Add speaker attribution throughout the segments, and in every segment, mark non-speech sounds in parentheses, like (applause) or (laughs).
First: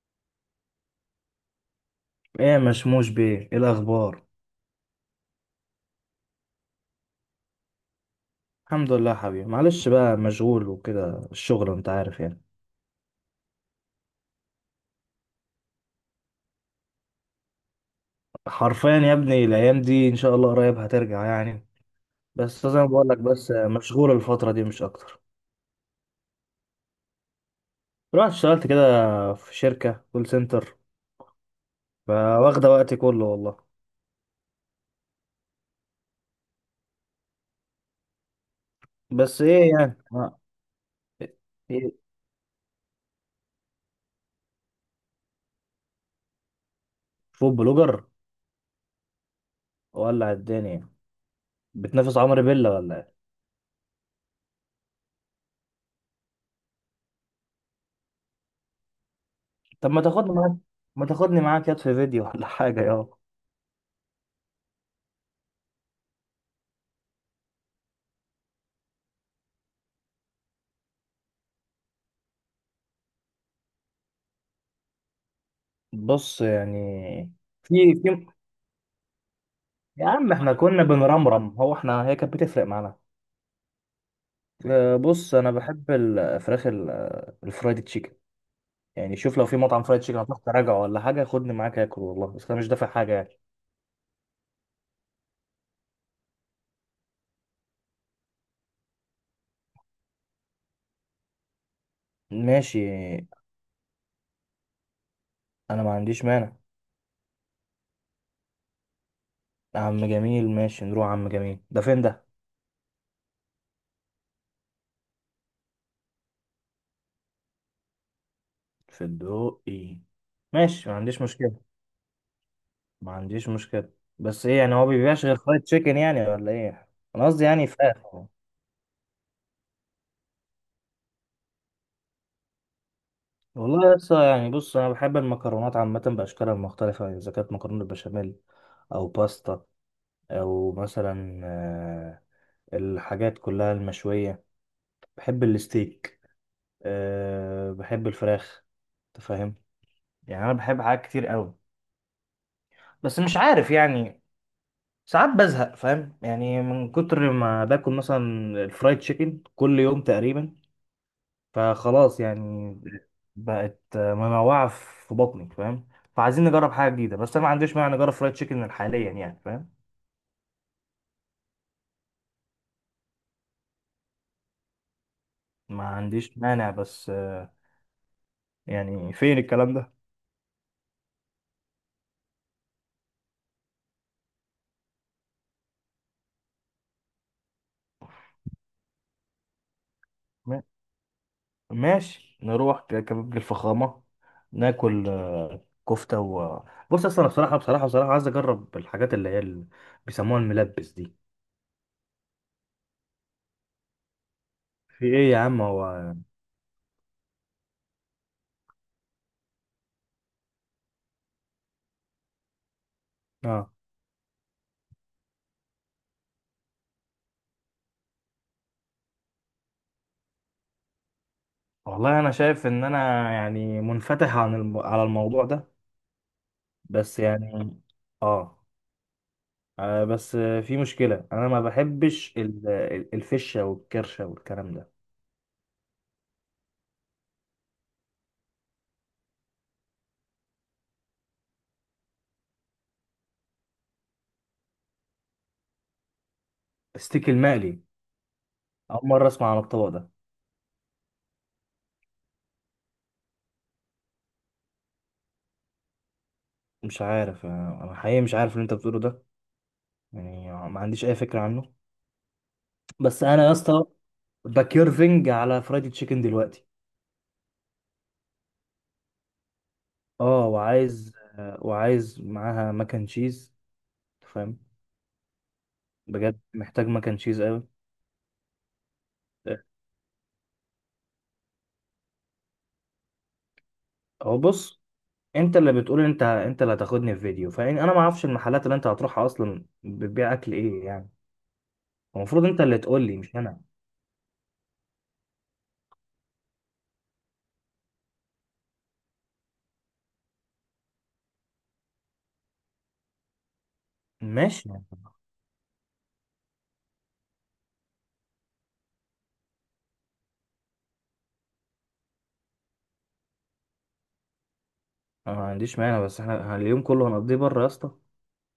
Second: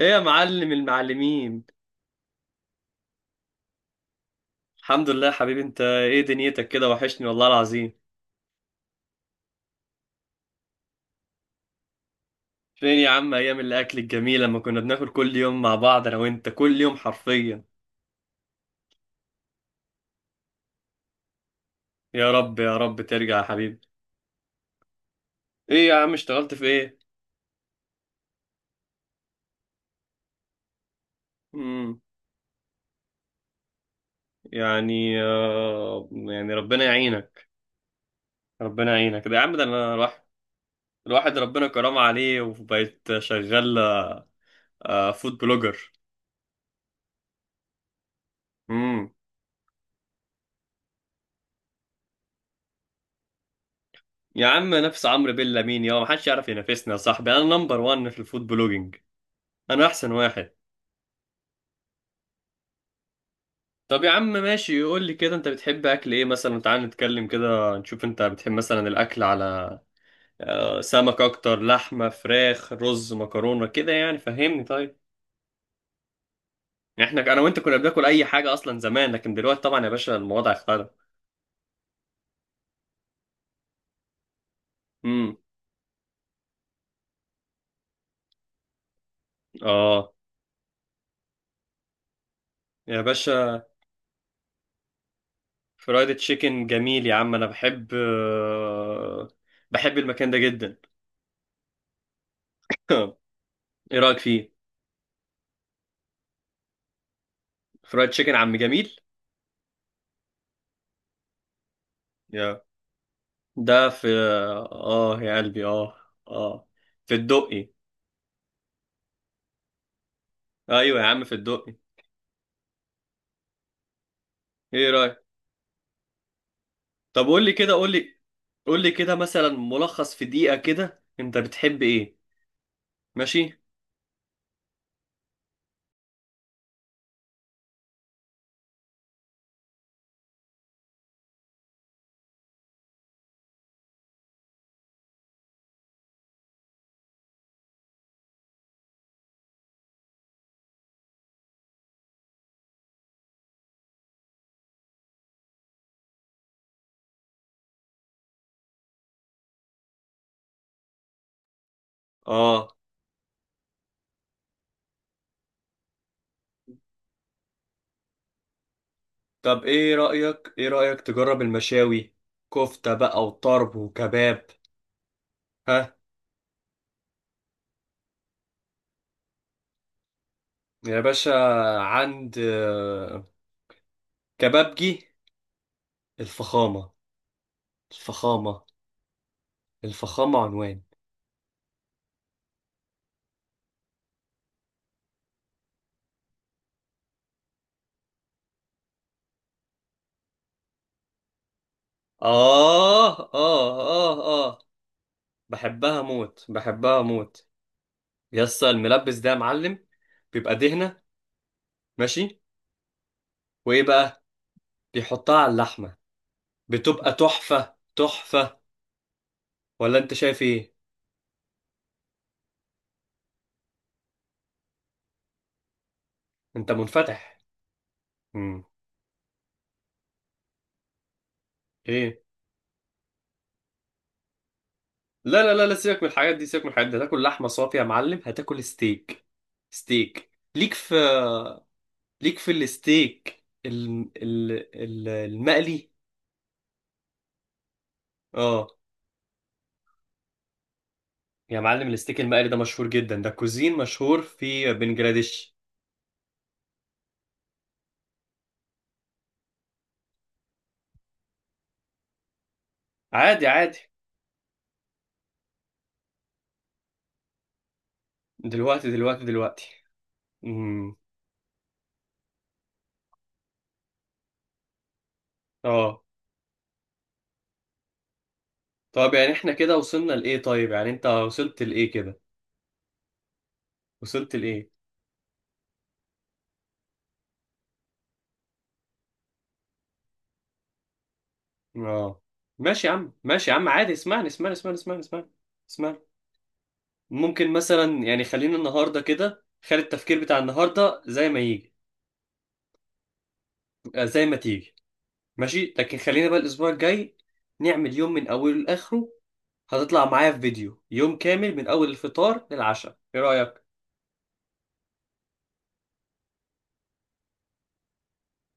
Speaker 1: ايه يا معلم المعلمين.
Speaker 2: ايه يا مشموش بيه، ايه الاخبار؟
Speaker 1: الحمد لله يا حبيبي، انت ايه دنيتك كده؟ وحشني والله العظيم.
Speaker 2: الحمد لله يا حبيبي، معلش بقى مشغول وكده الشغل انت عارف يعني.
Speaker 1: فين يا عم ايام الاكل الجميل لما كنا بناكل كل يوم مع بعض انا وانت كل يوم حرفيا؟
Speaker 2: حرفيا يا ابني، الايام دي ان شاء الله قريب هترجع يعني.
Speaker 1: يا رب
Speaker 2: بس
Speaker 1: يا
Speaker 2: زي ما
Speaker 1: رب
Speaker 2: بقول لك،
Speaker 1: ترجع يا
Speaker 2: بس
Speaker 1: حبيبي.
Speaker 2: مشغول الفتره دي مش اكتر.
Speaker 1: ايه يا عم اشتغلت في ايه؟
Speaker 2: رحت اشتغلت كده في شركه كول سنتر،
Speaker 1: امم.
Speaker 2: فواخده وقتي كله والله.
Speaker 1: يعني ربنا يعينك. ربنا يعينك، ده يا
Speaker 2: بس
Speaker 1: عم، ده
Speaker 2: ايه
Speaker 1: انا
Speaker 2: يعني
Speaker 1: الواحد الواحد ربنا
Speaker 2: إيه؟
Speaker 1: كرم عليه وبقيت شغال. فود بلوجر.
Speaker 2: فود بلوجر،
Speaker 1: امم.
Speaker 2: ولع الدنيا. بتنافس عمرو بيلا ولا ايه؟
Speaker 1: يا عم، نفس عمرو بيلا مين يا؟ ما حدش يعرف ينافسنا يا صاحبي، انا نمبر 1 في الفود بلوجينج. انا
Speaker 2: طب
Speaker 1: احسن واحد.
Speaker 2: ما تاخدني معاك يد في فيديو ولا (laughs) حاجه يا...
Speaker 1: طب يا عم ماشي، يقول لي كده انت بتحب اكل ايه مثلا، تعال نتكلم كده نشوف، انت بتحب مثلا الاكل على سمك اكتر؟ لحمه، فراخ، رز، مكرونه، كده يعني فهمني، طيب.
Speaker 2: بص يعني،
Speaker 1: احنا انا وانت كنا
Speaker 2: في
Speaker 1: بناكل اي
Speaker 2: في
Speaker 1: حاجه اصلا زمان، لكن دلوقتي طبعا يا
Speaker 2: يا
Speaker 1: باشا
Speaker 2: عم
Speaker 1: الوضع
Speaker 2: احنا كنا
Speaker 1: اختلف.
Speaker 2: بنرمرم، هو احنا هي كانت بتفرق معانا؟ بص
Speaker 1: امم.
Speaker 2: انا بحب الفراخ الفرايد تشيكن. يعني شوف، لو في مطعم فرايد
Speaker 1: اه.
Speaker 2: تشيكن هتروح تراجع ولا حاجه، خدني معاك اكل والله، بس انا مش دافع
Speaker 1: يا
Speaker 2: حاجه يعني.
Speaker 1: باشا، فرايد تشيكن جميل يا عم، انا بحب المكان ده جدا.
Speaker 2: ماشي،
Speaker 1: (laughs) ايه رايك فيه؟
Speaker 2: انا ما عنديش مانع.
Speaker 1: فرايد تشيكن عم جميل.
Speaker 2: عم جميل؟ ماشي نروح، عم جميل ده فين ده؟
Speaker 1: ده في اه يا قلبي، اه في الدقي.
Speaker 2: في الدقي؟ ماشي ما
Speaker 1: ايوه يا
Speaker 2: عنديش
Speaker 1: عم في
Speaker 2: مشكله.
Speaker 1: الدقي.
Speaker 2: ما عنديش مشكله بس ايه يعني، هو
Speaker 1: ايه رايك؟
Speaker 2: بيبيعش غير فرايد تشيكن يعني ولا ايه؟
Speaker 1: طب
Speaker 2: انا
Speaker 1: قول
Speaker 2: قصدي
Speaker 1: لي
Speaker 2: يعني
Speaker 1: كده، قول
Speaker 2: فراخ.
Speaker 1: لي، قول لي كده مثلا ملخص في دقيقه كده، انت بتحب ايه؟ ماشي.
Speaker 2: والله لسه يعني، بص انا بحب المكرونات عامه باشكالها المختلفه، يعني اذا كانت مكرونه بشاميل او باستا او مثلا الحاجات كلها المشويه، بحب الستيك، بحب الفراخ، انت فاهم؟ يعني انا بحب حاجات كتير قوي، بس مش عارف يعني، ساعات بزهق، فاهم؟ يعني من كتر ما باكل مثلا الفرايد تشيكن كل يوم تقريبا، فخلاص
Speaker 1: اه.
Speaker 2: يعني بقت منوعة في بطني، فاهم؟ فعايزين نجرب حاجة جديدة، بس أنا ما عنديش مانع نجرب فرايد تشيكن حاليا يعني،
Speaker 1: طب
Speaker 2: فاهم؟
Speaker 1: ايه رايك تجرب المشاوي؟ كفته بقى، وطرب، وكباب.
Speaker 2: ما
Speaker 1: ها؟
Speaker 2: عنديش مانع، بس يعني فين الكلام ده؟
Speaker 1: يا باشا، عند كبابجي الفخامه، الفخامه، الفخامه
Speaker 2: ما-
Speaker 1: عنوان.
Speaker 2: ماشي نروح كبابجي الفخامة، ناكل كفتة و... بص أصل أنا بصراحة بصراحة بصراحة عايز أجرب الحاجات اللي هي اللي بيسموها الملبس دي.
Speaker 1: اه، اه، اه، اه.
Speaker 2: في إيه يا عم
Speaker 1: بحبها
Speaker 2: هو؟
Speaker 1: موت، بحبها موت. يسا الملبس ده يا معلم، بيبقى دهنة. ماشي.
Speaker 2: آه.
Speaker 1: وايه بقى؟ بيحطها على اللحمة، بتبقى تحفة تحفة. ولا انت شايف ايه؟
Speaker 2: والله أنا شايف إن أنا يعني منفتح على الموضوع ده.
Speaker 1: انت
Speaker 2: بس
Speaker 1: منفتح.
Speaker 2: يعني آه.
Speaker 1: امم.
Speaker 2: بس في مشكلة أنا ما
Speaker 1: ايه؟
Speaker 2: بحبش الفشة والكرشة والكلام ده.
Speaker 1: لا، لا، لا، لا، سيبك من الحاجات دي، سيبك من الحاجات دي، هتاكل لحمة صافية يا معلم، هتاكل ستيك. ستيك ليك في ليك في الستيك المقلي.
Speaker 2: الستيك المقلي؟
Speaker 1: اه.
Speaker 2: أول مرة أسمع عن الطبق ده.
Speaker 1: يا معلم، الستيك المقلي ده مشهور جدا، ده كوزين مشهور في بنجلاديش.
Speaker 2: مش عارف، أنا حقيقي مش عارف اللي أنت بتقوله ده، يعني ما عنديش أي فكرة عنه. بس أنا
Speaker 1: عادي
Speaker 2: يا
Speaker 1: عادي.
Speaker 2: اسطى بكيرفنج على فرايدي تشيكن دلوقتي.
Speaker 1: دلوقتي، دلوقتي، دلوقتي.
Speaker 2: أه
Speaker 1: امم.
Speaker 2: وعايز. معاها مكن تشيز، فاهم؟
Speaker 1: اه.
Speaker 2: بجد محتاج مكن تشيز أوي.
Speaker 1: طب يعني احنا
Speaker 2: آه،
Speaker 1: كده وصلنا لايه؟ طيب يعني انت وصلت لايه كده؟ وصلت
Speaker 2: هو
Speaker 1: لايه؟
Speaker 2: بص، انت اللي بتقول، انت اللي هتاخدني في فيديو، فانا ما اعرفش المحلات اللي انت هتروحها اصلا بتبيع اكل ايه يعني.
Speaker 1: اه.
Speaker 2: المفروض انت اللي
Speaker 1: ماشي يا
Speaker 2: تقول
Speaker 1: عم،
Speaker 2: لي مش
Speaker 1: ماشي يا
Speaker 2: انا.
Speaker 1: عم، عادي، اسمعني اسمعني اسمعني اسمعني اسمعني اسمعني. ممكن مثلا يعني خلينا النهارده كده، خلي التفكير بتاع النهارده زي ما يجي آه، زي ما
Speaker 2: ماشي،
Speaker 1: تيجي
Speaker 2: انا
Speaker 1: ماشي، لكن خلينا بقى الاسبوع الجاي نعمل يوم من اوله لاخره. هتطلع معايا في فيديو يوم كامل من اول الفطار للعشاء، ايه رايك؟
Speaker 2: ما عنديش مانع، بس احنا اليوم كله هنقضيه بره يا اسطى،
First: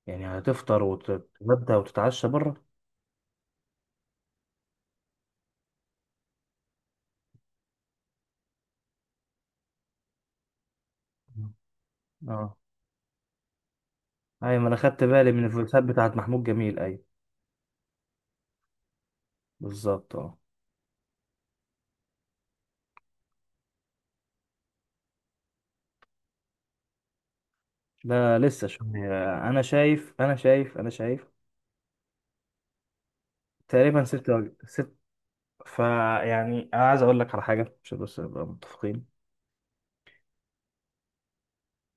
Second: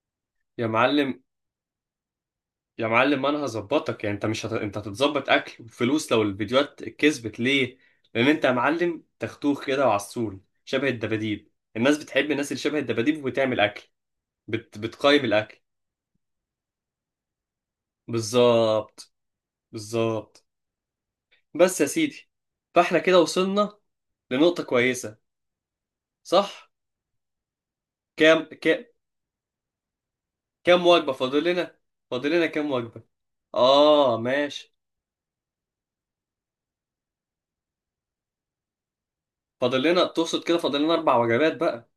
Speaker 2: يعني
Speaker 1: يا
Speaker 2: هتفطر
Speaker 1: معلم،
Speaker 2: وتتغدى وتتعشى بره؟
Speaker 1: يا معلم، انا هظبطك. يعني انت مش انت هتتظبط اكل وفلوس لو الفيديوهات كسبت ليه. لان انت يا معلم تختوخ كده وعسول شبه الدباديب، الناس بتحب الناس
Speaker 2: اه،
Speaker 1: اللي شبه الدباديب وبتعمل اكل.
Speaker 2: ايوه ما انا
Speaker 1: بت...
Speaker 2: خدت
Speaker 1: بتقيم
Speaker 2: بالي من
Speaker 1: الاكل.
Speaker 2: الفلوسات بتاعت محمود جميل، ايوه
Speaker 1: بالظبط.
Speaker 2: بالظبط، اه.
Speaker 1: بالظبط. بس يا سيدي، فاحنا كده وصلنا لنقطة كويسة، صح؟
Speaker 2: ده
Speaker 1: كام
Speaker 2: لسه
Speaker 1: ك...
Speaker 2: شويه،
Speaker 1: كام
Speaker 2: انا
Speaker 1: وجبة
Speaker 2: شايف
Speaker 1: فاضل لنا؟ فاضل لنا كام وجبة؟
Speaker 2: تقريبا
Speaker 1: اه
Speaker 2: ست وجه
Speaker 1: ماشي.
Speaker 2: ست، فيعني انا عايز اقول لك على حاجه عشان بس نبقى متفقين.
Speaker 1: فاضل لنا تقصد كده فاضل لنا اربع وجبات بقى.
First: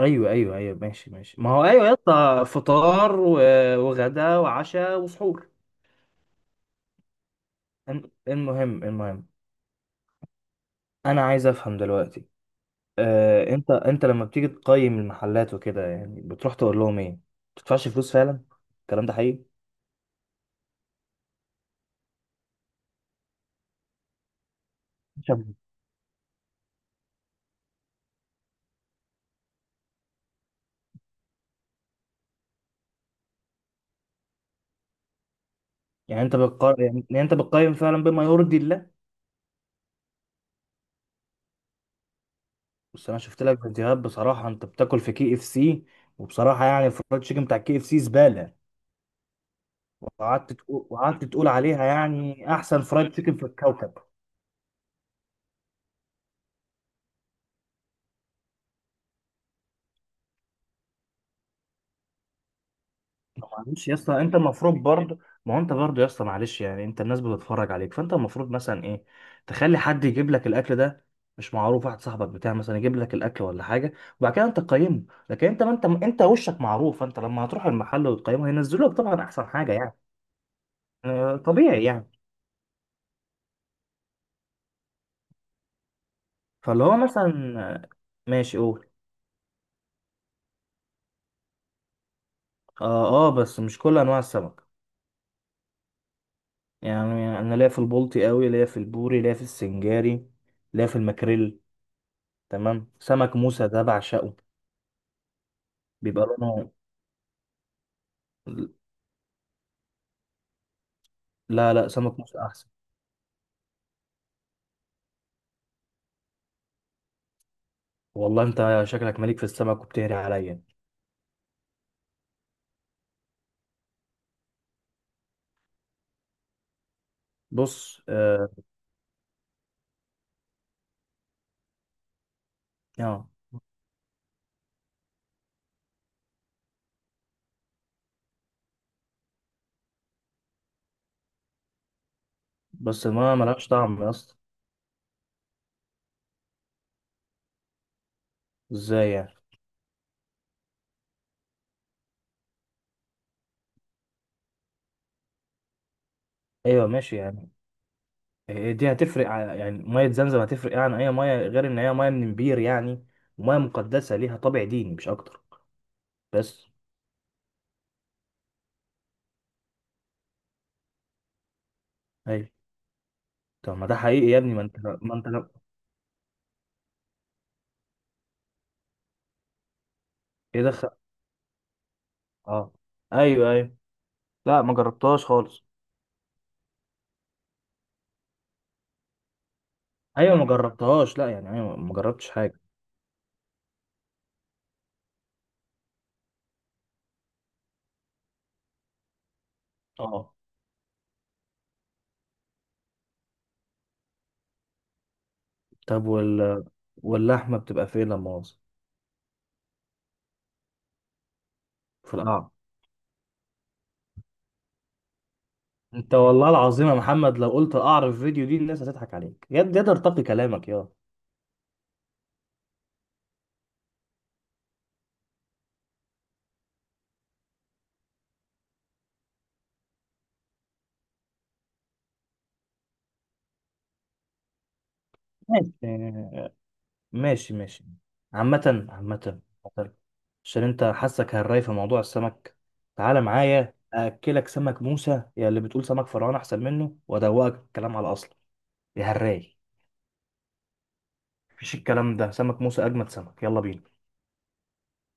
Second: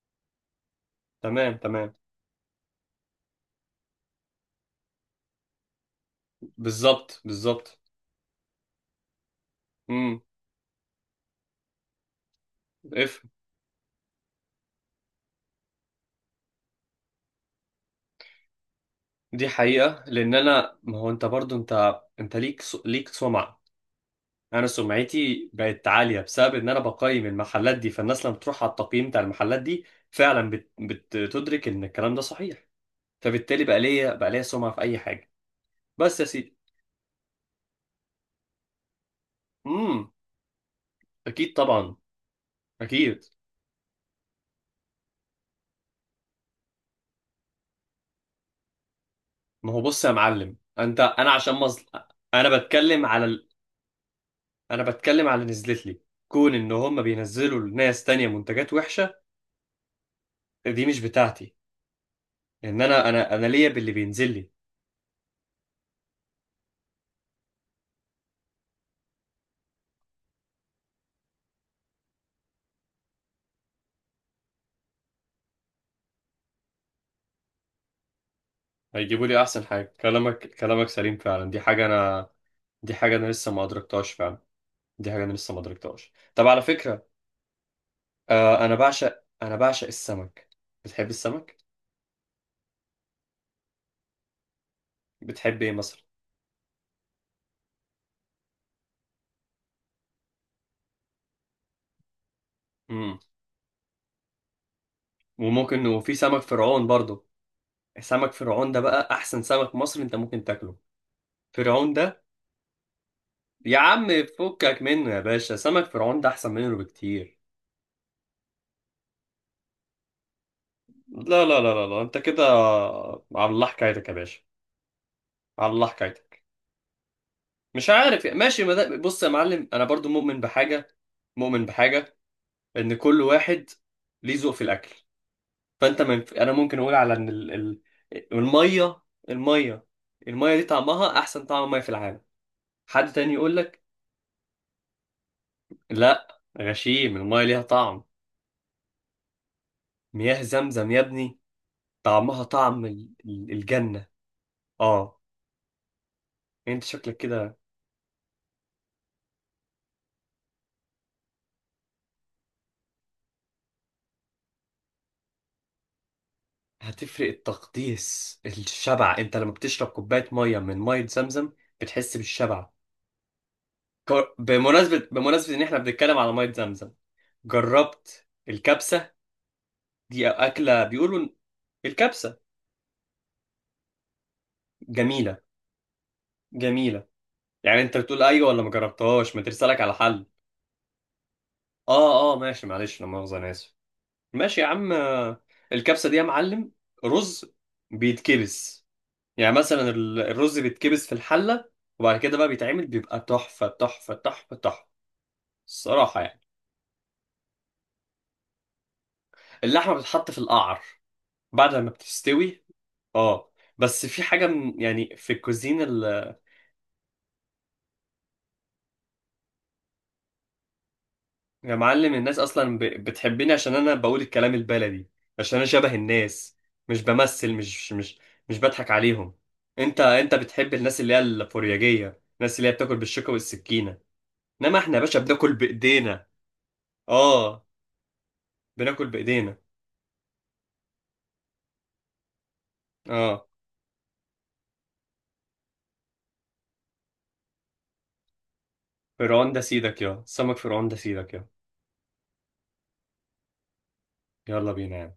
Speaker 2: ايوه ايوه ايوه، ماشي ماشي، ما
Speaker 1: تمام،
Speaker 2: هو ايوه يا
Speaker 1: تمام.
Speaker 2: اسطى، فطار وغدا وعشاء وسحور.
Speaker 1: بالظبط، بالظبط.
Speaker 2: المهم المهم، انا عايز افهم دلوقتي.
Speaker 1: اف
Speaker 2: انت لما بتيجي تقيم المحلات وكده يعني، بتروح تقول لهم ايه؟ ما بتدفعش فلوس فعلا، الكلام ده
Speaker 1: دي
Speaker 2: حقيقي؟
Speaker 1: حقيقة، لأن أنا، ما هو أنت برضو، أنت ليك سمعة. أنا
Speaker 2: شبه.
Speaker 1: سمعتي بقت عالية بسبب إن أنا بقيم المحلات دي، فالناس لما تروح على التقييم بتاع المحلات دي فعلا بتدرك إن الكلام ده صحيح. فبالتالي بقى ليا سمعة في أي حاجة. بس
Speaker 2: يعني
Speaker 1: يا
Speaker 2: انت
Speaker 1: سيدي.
Speaker 2: بتقيم فعلا بما يرضي الله؟
Speaker 1: امم. أكيد طبعا.
Speaker 2: بس انا
Speaker 1: أكيد.
Speaker 2: شفت لك فيديوهات، بصراحه انت بتاكل في كي اف سي، وبصراحه يعني الفرايد تشيكن بتاع كي اف سي زباله،
Speaker 1: ما هو بص يا معلم، أنت
Speaker 2: وقعدت
Speaker 1: أنا
Speaker 2: تقول
Speaker 1: عشان مظل...
Speaker 2: عليها يعني
Speaker 1: أنا
Speaker 2: احسن
Speaker 1: بتكلم
Speaker 2: فرايد
Speaker 1: على
Speaker 2: تشيكن في
Speaker 1: ال...
Speaker 2: الكوكب.
Speaker 1: أنا بتكلم على اللي نزلت لي. كون إن هم بينزلوا لناس تانية منتجات وحشة، دي مش بتاعتي. ان انا ليا
Speaker 2: معلش
Speaker 1: باللي
Speaker 2: يا اسطى،
Speaker 1: بينزل
Speaker 2: انت
Speaker 1: لي.
Speaker 2: المفروض برضه، ما هو انت برضه يا اسطى، معلش يعني انت الناس بتتفرج عليك، فانت المفروض مثلا ايه، تخلي حد يجيب لك الاكل ده، مش معروف واحد صاحبك بتاع مثلا يجيب لك الاكل ولا حاجه، وبعد كده انت تقيمه. لكن انت ما انت وشك معروف، فانت لما هتروح المحل وتقيمه هينزلوا لك طبعا
Speaker 1: هيجيبوا لي
Speaker 2: احسن
Speaker 1: احسن
Speaker 2: حاجه يعني.
Speaker 1: حاجه. كلامك، كلامك سليم فعلا.
Speaker 2: طبيعي يعني.
Speaker 1: دي حاجه انا لسه ما ادركتهاش فعلا. دي حاجه انا لسه ما ادركتهاش. طب على
Speaker 2: فاللي هو
Speaker 1: فكره،
Speaker 2: مثلا ماشي
Speaker 1: آه، انا
Speaker 2: قول.
Speaker 1: بعشق انا بعشق السمك. بتحب السمك؟
Speaker 2: اه اه، بس مش كل انواع السمك.
Speaker 1: بتحب ايه مثلا؟
Speaker 2: يعني انا ليا في البلطي قوي، ليا في البوري، ليا في السنجاري، ليا في الماكريل، تمام،
Speaker 1: امم.
Speaker 2: سمك موسى ده بعشقه.
Speaker 1: وممكن، وفي
Speaker 2: بيبقى
Speaker 1: سمك
Speaker 2: لونه...
Speaker 1: فرعون برضو. سمك فرعون ده بقى احسن سمك مصري انت ممكن تاكله.
Speaker 2: لا لا،
Speaker 1: فرعون
Speaker 2: سمك
Speaker 1: ده،
Speaker 2: مصر احسن.
Speaker 1: يا عم، فكك منه يا باشا، سمك فرعون ده احسن منه بكتير.
Speaker 2: والله انت شكلك مليك في السمك وبتهري عليا.
Speaker 1: لا، لا، لا، لا، لا. انت كده على الله حكايتك يا باشا، على الله حكايتك. مش
Speaker 2: بص،
Speaker 1: عارف يعني،
Speaker 2: اه.
Speaker 1: ماشي، ما ده- بص يا معلم انا برضو مؤمن بحاجه، مؤمن بحاجه ان كل
Speaker 2: آه،
Speaker 1: واحد ليه ذوق في الاكل. فانت، من انا ممكن اقول على ان الميه الميه الميه دي طعمها احسن طعم ميه في العالم.
Speaker 2: بس
Speaker 1: حد تاني
Speaker 2: الميه
Speaker 1: يقول
Speaker 2: ملهاش
Speaker 1: لك؟
Speaker 2: طعم يا اسطى.
Speaker 1: لا غشيم، الميه ليها طعم.
Speaker 2: ازاي يعني؟
Speaker 1: مياه زمزم يا ابني، طعمها طعم الجنه. اه. انت
Speaker 2: ايوه
Speaker 1: شكلك
Speaker 2: ماشي يعني،
Speaker 1: كده
Speaker 2: إيه دي هتفرق يعني ميه زمزم هتفرق يعني اي ميه، غير ان هي ميه من بير يعني، وميه مقدسه ليها طابع ديني مش اكتر بس.
Speaker 1: هتفرق التقديس الشبع، انت لما بتشرب كوبايه ميه من ميه زمزم بتحس
Speaker 2: ايوه،
Speaker 1: بالشبع.
Speaker 2: طب ما ده حقيقي
Speaker 1: جر-
Speaker 2: يا ابني، ما انت،
Speaker 1: بمناسبة
Speaker 2: ما انت لو...
Speaker 1: بمناسبة إن إحنا بنتكلم على مية زمزم، جربت الكبسة؟ دي
Speaker 2: ايه
Speaker 1: أكلة
Speaker 2: دخل؟
Speaker 1: بيقولوا إن الكبسة
Speaker 2: اه ايوه ايوه، لا ما جربتهاش
Speaker 1: جميلة،
Speaker 2: خالص.
Speaker 1: جميلة. يعني أنت بتقول أيوة ولا ما جربتهاش؟ ما ترسلك على حل.
Speaker 2: ايوه ما جربتهاش، لا يعني ايوه ما جربتش
Speaker 1: آه، آه،
Speaker 2: حاجه.
Speaker 1: ماشي، معلش، لا مؤاخذة، أنا آسف. ماشي يا عم، الكبسة دي يا معلم، رز بيتكبس. يعني مثلا
Speaker 2: اه،
Speaker 1: الرز بيتكبس في الحلة. وبعد كده بقى بيتعمل، بيبقى تحفة، تحفة، تحفة، تحفة،
Speaker 2: طب
Speaker 1: الصراحة يعني.
Speaker 2: واللحمة بتبقى فين لما مؤاخذة؟
Speaker 1: اللحمة بتتحط في القعر بعد ما
Speaker 2: في القعر.
Speaker 1: بتستوي. اه. بس في حاجة يعني في الكوزين
Speaker 2: انت والله العظيم يا محمد، لو قلت القعر في الفيديو دي الناس هتضحك عليك، يد يد ارتقي كلامك يا...
Speaker 1: يا معلم، الناس أصلا بتحبني عشان أنا بقول الكلام البلدي، عشان أنا شبه الناس، مش بمثل، مش بضحك عليهم. أنت بتحب الناس اللي هي الفورياجية، الناس اللي هي بتاكل بالشوكة والسكينة، إنما إحنا يا باشا بناكل بإيدينا.
Speaker 2: ماشي ماشي
Speaker 1: آه.
Speaker 2: ماشي. عامة
Speaker 1: بناكل
Speaker 2: عامة
Speaker 1: بإيدينا.
Speaker 2: عامة. عشان انت حاسك هالراي في موضوع السمك، تعالى
Speaker 1: آه.
Speaker 2: معايا اكلك سمك موسى يا اللي بتقول سمك فرعون احسن منه، وادوقك الكلام على اصله يا
Speaker 1: فرعون
Speaker 2: هالراي.
Speaker 1: ده سيدك يا سمك فرعون ده سيدك يا.
Speaker 2: مفيش الكلام ده، سمك موسى اجمد سمك، يلا بينا.
Speaker 1: يلا بينا يا